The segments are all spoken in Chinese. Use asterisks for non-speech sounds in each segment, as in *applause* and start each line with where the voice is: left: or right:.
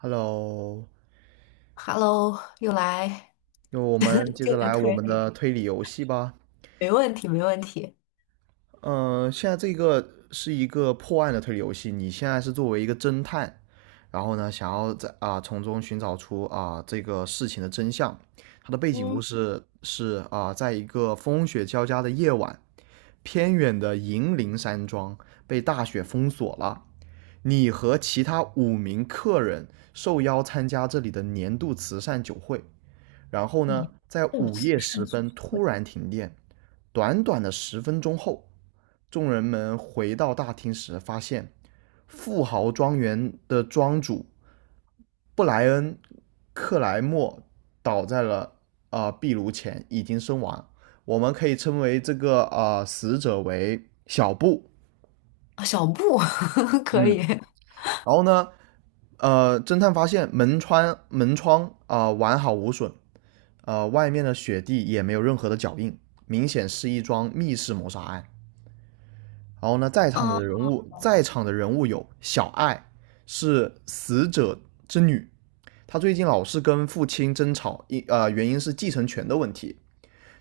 right: Hello，
left: Hello，又来。
right: 那我们
left: *laughs*
right: 接
left: 又
right: 着
left: 来
right: 来我
left: 推
right: 们
left: 理，
right: 的推理游戏吧。
left: 没问题，没问题。
right: 嗯、现在这个是一个破案的推理游戏，你现在是作为一个侦探，然后呢，想要从中寻找出这个事情的真相。它的背景故
left: 嗯，
right: 事是在一个风雪交加的夜晚，偏远的银铃山庄被大雪封锁了。你和其他5名客人受邀参加这里的年度慈善酒会。然后呢，
left: 你
right: 在
left: *laughs* 不
right: 午
left: 慈
right: 夜时
left: 善组
right: 分
left: 会。
right: 突然停电。短短的10分钟后，众人们回到大厅时，发现富豪庄园的庄主布莱恩·克莱默倒在了壁炉前，已经身亡。我们可以称为这个死者为小布。
left: 啊，小布。 *laughs* 可以。
right: 嗯，然后呢，侦探发现门窗完好无损，外面的雪地也没有任何的脚印，明显是一桩密室谋杀案。然后呢，
left: 啊。
right: 在场的人物有小爱是死者之女，她最近老是跟父亲争吵，原因是继承权的问题。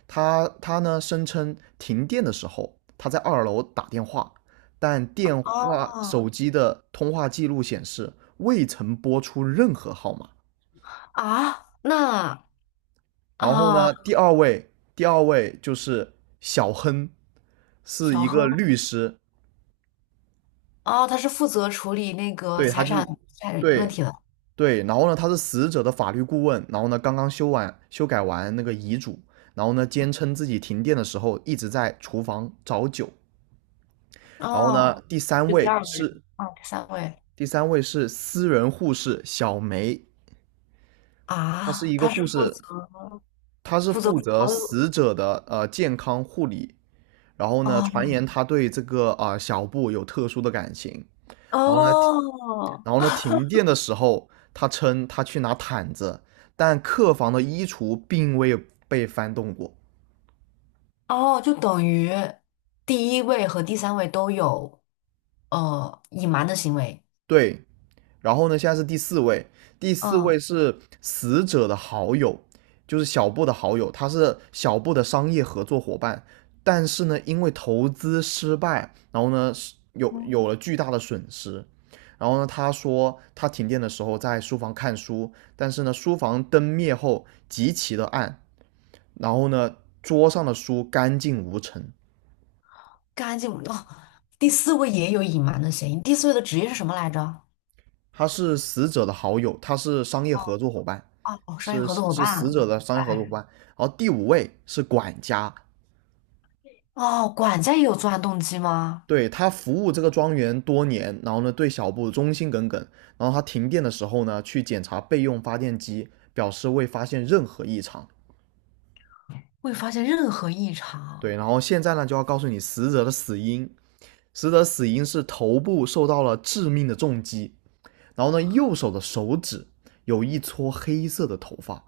right: 她呢声称停电的时候，她在2楼打电话，但电话
left: 哦。
right: 手机的通话记录显示未曾拨出任何号码。
left: 啊，那。
right: 然后
left: 啊，
right: 呢，第二位就是小亨，是
left: 小
right: 一个
left: 亨。
right: 律师，
left: 哦，他是负责处理那个
right: 对，他
left: 财
right: 就
left: 产
right: 是，
left: 财产问
right: 对
left: 题的。
right: 对，然后呢，他是死者的法律顾问，然后呢，刚刚修改完那个遗嘱，然后呢，坚称自己停电的时候一直在厨房找酒，然后呢，
left: 哦，就第二个人。哦，第三位。
right: 第三位是私人护士小梅，她是
left: 啊，
right: 一个
left: 他是
right: 护
left: 负
right: 士，
left: 责
right: 她是
left: 负责
right: 负责
left: 所有。
right: 死者的健康护理然后呢，传
left: 哦。
right: 言他对这个小布有特殊的感情。然后呢，
left: 哦。
right: 然后呢，停电的时候，他称他去拿毯子，但客房的衣橱并未被翻动过。
left: 哦，就等于第一位和第三位都有隐瞒的行为。
right: 对，然后呢，现在是第四位，第四
left: 嗯。
right: 位是死者的好友，就是小布的好友，他是小布的商业合作伙伴，但是呢，因为投资失败，然后呢，有
left: 嗯，
right: 有了巨大的损失。然后呢，他说他停电的时候在书房看书，但是呢，书房灯灭后极其的暗，然后呢，桌上的书干净无尘。
left: 干净哦。第四位也有隐瞒的嫌疑。第四位的职业是什么来着？
right: 他是死者的好友，他是商业合作伙伴，
left: 哦，哦，商业
right: 是
left: 合作伙
right: 是死
left: 伴。
right: 者的商业合作伙
left: 哎。
right: 伴。然后第五位是管家，
left: 哦，管家也有作案动机吗？
right: 对他服务这个庄园多年，然后呢对小布忠心耿耿。然后他停电的时候呢，去检查备用发电机，表示未发现任何异常。
left: 未发现任何异常。
right: 对，然后现在呢就要告诉你死者的死因，是头部受到了致命的重击，然后呢右手的手指有一撮黑色的头发，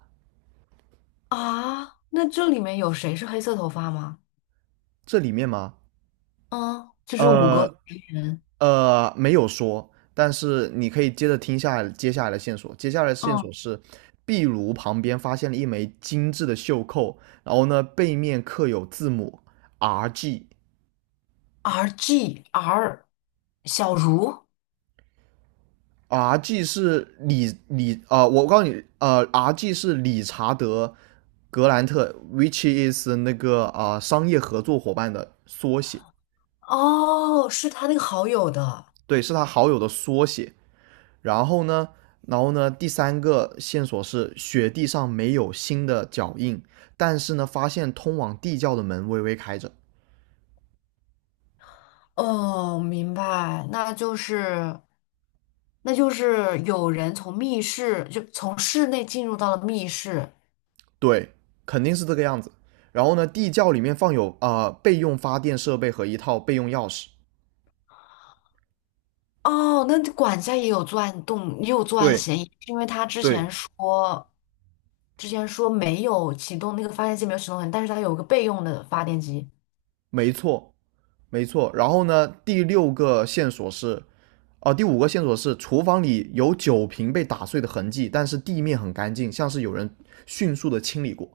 left: 啊？那这里面有谁是黑色头发吗？
right: 这里面吗？
left: 嗯，就是五个
right: 呃，
left: 人。
right: 没有说，但是你可以接着听下来接下来的线索。接下来的线
left: 嗯
right: 索是，壁炉旁边发现了一枚精致的袖扣，然后呢，背面刻有字母 R G。
left: ，R G R,小茹。
right: R G 是理理呃，我告诉你，R G 是理查德格兰特，which is 那个商业合作伙伴的缩写，
left: 哦，是他那个好友的。
right: 对，是他好友的缩写。然后呢，第三个线索是雪地上没有新的脚印，但是呢，发现通往地窖的门微微开着。
left: 哦，明白，那就是，那就是有人从密室，就从室内进入到了密室。
right: 对，肯定是这个样子。然后呢，地窖里面放有备用发电设备和一套备用钥匙。
left: 哦，那管家也有作案动，也有作案
right: 对
left: 嫌疑，是因为他之
right: 对，
left: 前说，之前说没有启动那个发电机，没有启动很，但是他有个备用的发电机。
right: 没错没错。然后呢，第五个线索是厨房里有酒瓶被打碎的痕迹，但是地面很干净，像是有人迅速的清理过。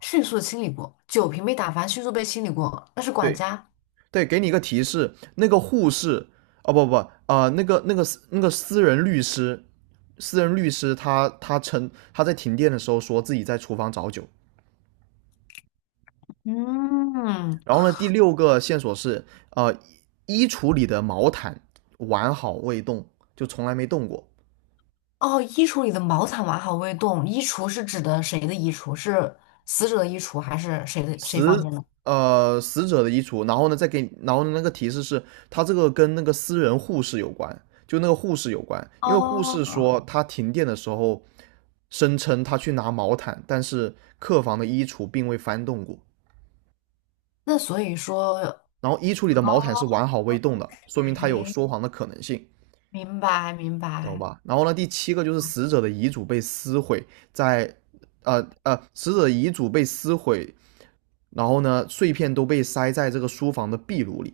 left: 迅速的清理过，酒瓶被打翻，迅速被清理过，那是管
right: 对，
left: 家。
right: 对，给你一个提示，那个护士，哦不不那个私人律师，私人律师他称他在停电的时候说自己在厨房找酒。
left: 嗯。
right: 然后呢，第六个线索是，呃，衣橱里的毛毯完好未动，就从来没动过。
left: 哦，衣橱里的毛毯完好未动，衣橱是指的谁的衣橱？是死者的衣橱还是谁的谁房
right: 死
left: 间的？
right: 死者的衣橱，然后呢再给，然后呢那个提示是，他这个跟那个私人护士有关，就那个护士有关，因为护士
left: 哦，
right: 说他停电的时候声称他去拿毛毯，但是客房的衣橱并未翻动过，
left: 那所以说。
right: 然后衣橱里的毛毯是完好未动的，说明他有
left: 哎，
right: 说谎的可能性，
left: 明白明
right: 懂
left: 白。
right: 吧？然后呢，第七个就是死者的遗嘱被撕毁，在呃呃，死者的遗嘱被撕毁，然后呢，碎片都被塞在这个书房的壁炉里。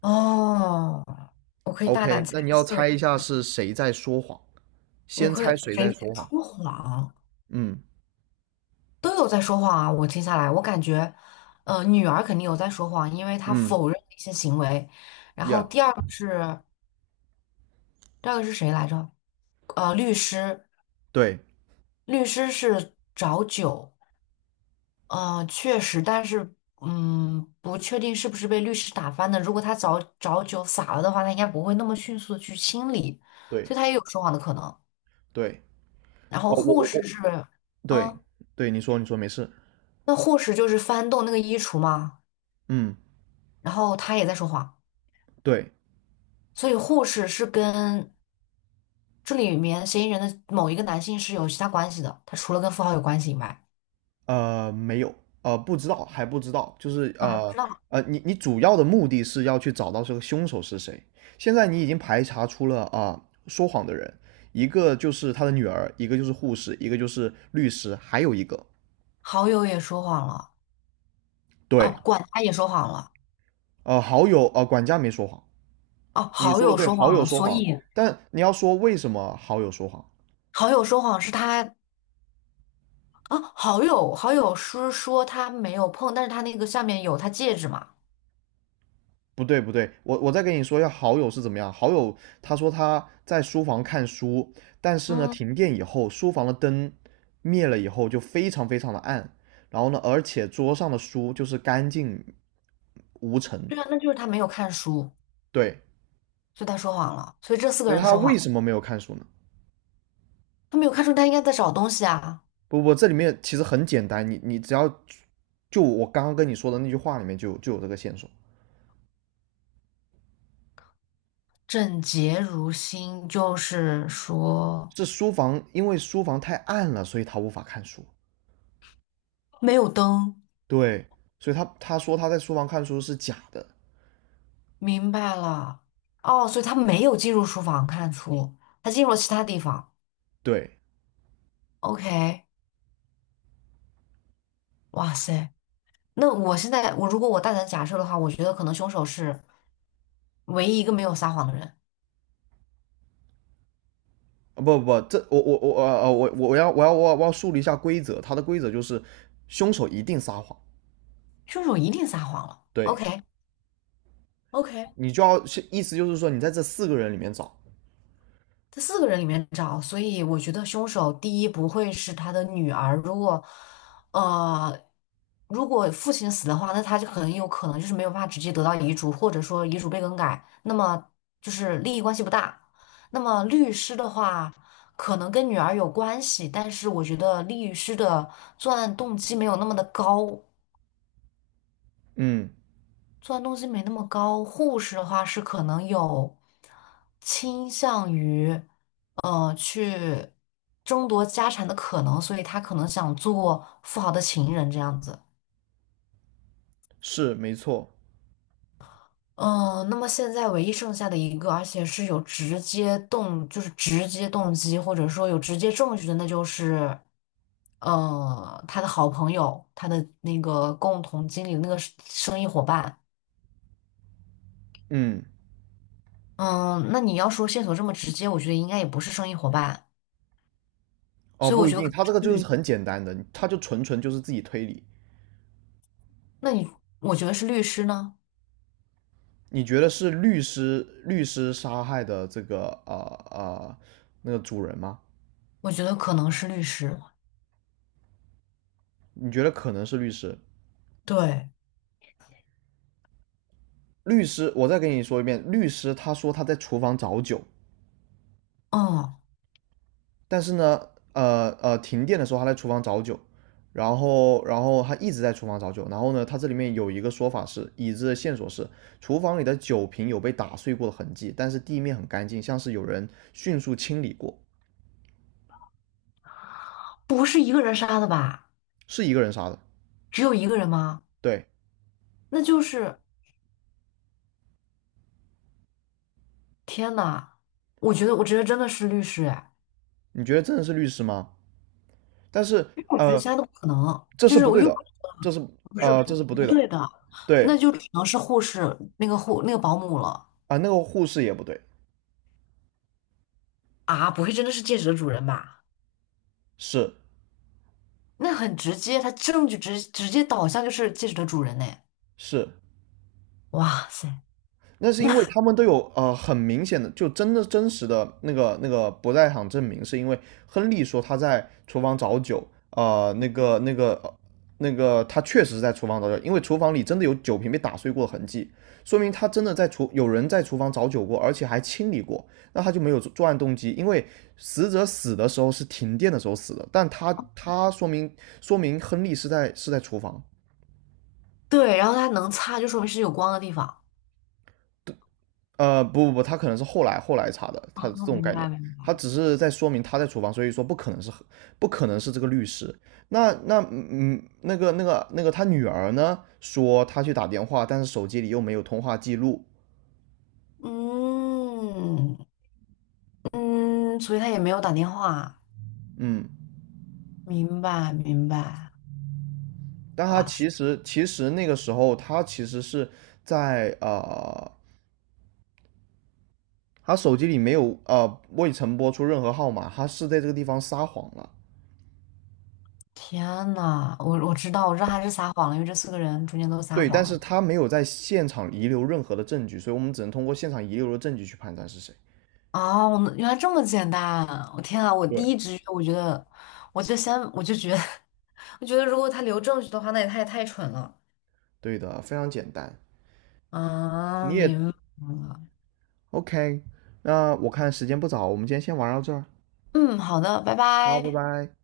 left: 哦，我可以大胆
right: OK，
left: 猜
right: 那你要
left: 测
right: 猜
left: 一
right: 一下
left: 下。
right: 是谁在说谎？
left: 我
right: 先
left: 可以
right: 猜谁在
left: 谁在
right: 说谎？
left: 说谎？
right: 嗯
left: 都有在说谎啊！我听下来，我感觉，女儿肯定有在说谎，因为她
right: 嗯
left: 否认一些行为。然后
right: ，Yeah，
left: 第二个是第二个是谁来着？律师，
right: 对
left: 律师是找酒。嗯，确实，但是，嗯，不确定是不是被律师打翻的。如果他早早酒洒了的话，他应该不会那么迅速的去清理，
right: 对
left: 所以他也有说谎的可能。
right: 对，
left: 然
right: 哦，
left: 后
right: 我
left: 护
right: 我
left: 士
right: 我，
left: 是，
right: 对
left: 嗯，
right: 对，你说没事，
left: 那护士就是翻动那个衣橱嘛，
right: 嗯。
left: 然后他也在说谎，
right: 对，
left: 所以护士是跟这里面嫌疑人的某一个男性是有其他关系的，他除了跟富豪有关系以外，
right: 没有，不知道，还不知道，就是
left: 啊，还不知道。
right: 你主要的目的是要去找到这个凶手是谁。现在你已经排查出了说谎的人，一个就是他的女儿，一个就是护士，一个就是律师，还有一个
left: 好友也说谎了。啊，
right: 对，
left: 管家也说谎了。
right: 好友呃管家没说谎，
left: 哦、
right: 你
left: 好
right: 说的
left: 友
right: 对，
left: 说
right: 好
left: 谎
right: 友
left: 了，
right: 说
left: 所
right: 谎，
left: 以。
right: 但你要说为什么好友说谎，
left: 好友说谎是他。啊，好友是说他没有碰，但是他那个下面有他戒指嘛。
right: 不对不对，我再跟你说一下好友是怎么样。好友他说他在书房看书，但是呢，
left: 嗯，
right: 停电以后，书房的灯灭了以后就非常非常的暗，然后呢，而且桌上的书就是干净无尘。
left: 对啊，那就是他没有看书，
right: 对，
left: 所以他说谎了。所以这四个
right: 就是
left: 人
right: 他
left: 说
right: 为
left: 谎。
right: 什么没有看书呢？
left: 他没有看书，他应该在找东西啊。
right: 不不，这里面其实很简单，你只要就我刚刚跟你说的那句话里面就有这个线索，
left: 整洁如新，就是说
right: 是书房因为书房太暗了，所以他无法看书。
left: 没有灯。
right: 对，所以他说他在书房看书是假的。
left: 明白了。哦，所以他没有进入书房看书，他进入了其他地方。
right: 对，
left: OK，哇塞，那我现在我如果我大胆假设的话，我觉得可能凶手是唯一一个没有撒谎的人。
right: 啊不不不，这我要树立一下规则，它的规则就是凶手一定撒谎，
left: 凶手一定撒谎了。
right: 对
left: OK。 OK，
right: 你就要意思就是说你在这四个人里面找，
left: 在四个人里面找，所以我觉得凶手第一不会是他的女儿。如果呃，如果父亲死的话，那他就很有可能就是没有办法直接得到遗嘱，或者说遗嘱被更改，那么就是利益关系不大。那么律师的话，可能跟女儿有关系，但是我觉得律师的作案动机没有那么的高。
right: 嗯，
left: 作案动机没那么高。护士的话是可能有倾向于，去争夺家产的可能，所以他可能想做富豪的情人这样子。
right: 是没错，
left: 嗯、那么现在唯一剩下的一个，而且是有直接动，就是直接动机，或者说有直接证据的，那就是，他的好朋友，他的那个共同经理的那个生意伙伴。
right: 嗯，
left: 嗯，那你要说线索这么直接，我觉得应该也不是生意伙伴。
right: 哦
left: 所以我
right: 不一
left: 觉得可
right: 定，
left: 能
right: 他这个
left: 是
right: 就是
left: 律，
right: 很简单的，他就纯纯就是自己推理，
left: 那你我觉得是律师呢？
right: 你觉得是律师杀害的这个呃那个主人吗？
left: 我觉得可能是律师。
right: 你觉得可能是律师？
left: 对。
right: 律师，我再跟你说一遍，律师他说他在厨房找酒，
left: 嗯，
right: 但是呢，停电的时候他在厨房找酒，然后他一直在厨房找酒，然后呢，他这里面有一个说法是，已知的线索是厨房里的酒瓶有被打碎过的痕迹，但是地面很干净，像是有人迅速清理过，
left: 不是一个人杀的吧？
right: 是一个人杀的。
left: 只有一个人吗？
right: 对，
left: 那就是天呐，我觉得真的是律师哎，
right: 你觉得真的是律师吗？但是
left: 因为我觉得
right: 呃，
left: 其他都不可能，
right: 这
left: 就
right: 是
left: 是
right: 不
left: 我
right: 对
left: 又不
right: 的，
left: 是
right: 这是这是不对
left: 不
right: 的。
left: 对的，那
right: 对
left: 就只能是护士那个护那个保姆了。
right: 啊，那个护士也不对，
left: 啊！不会真的是戒指的主人吧？
right: 是
left: 那很直接，他证据直接导向就是戒指的主人呢！
right: 是，
left: 哇塞！
right: 那是因为
left: 那。
right: 他们都有很明显的，就真的真实的那个不在场证明，是因为亨利说他在厨房找酒，呃，那个那个呃那个他确实是在厨房找酒，因为厨房里真的有酒瓶被打碎过的痕迹，说明他真的有人在厨房找酒过，而且还清理过，那他就没有作案动机，因为死者死的时候是停电的时候死的，但他说明亨利是在厨房，
left: 对，然后它能擦，就说明是有光的地方。
right: 不不不，他可能是后来查的，他这
left: 哦，
right: 种
left: 明
right: 概念，
left: 白明
right: 他
left: 白。
right: 只是在说明他在厨房，所以说不可能是这个律师。那那嗯，嗯那个那个那个他女儿呢，说他去打电话，但是手机里又没有通话记录，
left: 嗯嗯，所以他也没有打电话。
right: 嗯，
left: 明白明白。
right: 但他
left: 哇塞，
right: 其实那个时候他其实是在呃，他手机里没有未曾拨出任何号码，他是在这个地方撒谎了。
left: 天呐，我知道，我知道他是撒谎了，因为这四个人中间都撒
right: 对，
left: 谎
right: 但是
left: 了。
right: 他没有在现场遗留任何的证据，所以我们只能通过现场遗留的证据去判断是谁。
left: 哦，我原来这么简单！我天啊，我
right: 对，
left: 第一直觉我觉得，我就先我就觉得，*laughs* 我觉得如果他留证据的话，那也太蠢了。
right: 对的，非常简单。
left: 啊，
right: 你也
left: 明白了。
right: OK，那我看时间不早，我们今天先玩到这儿。
left: 嗯，好的，拜
right: 好，拜
left: 拜。
right: 拜。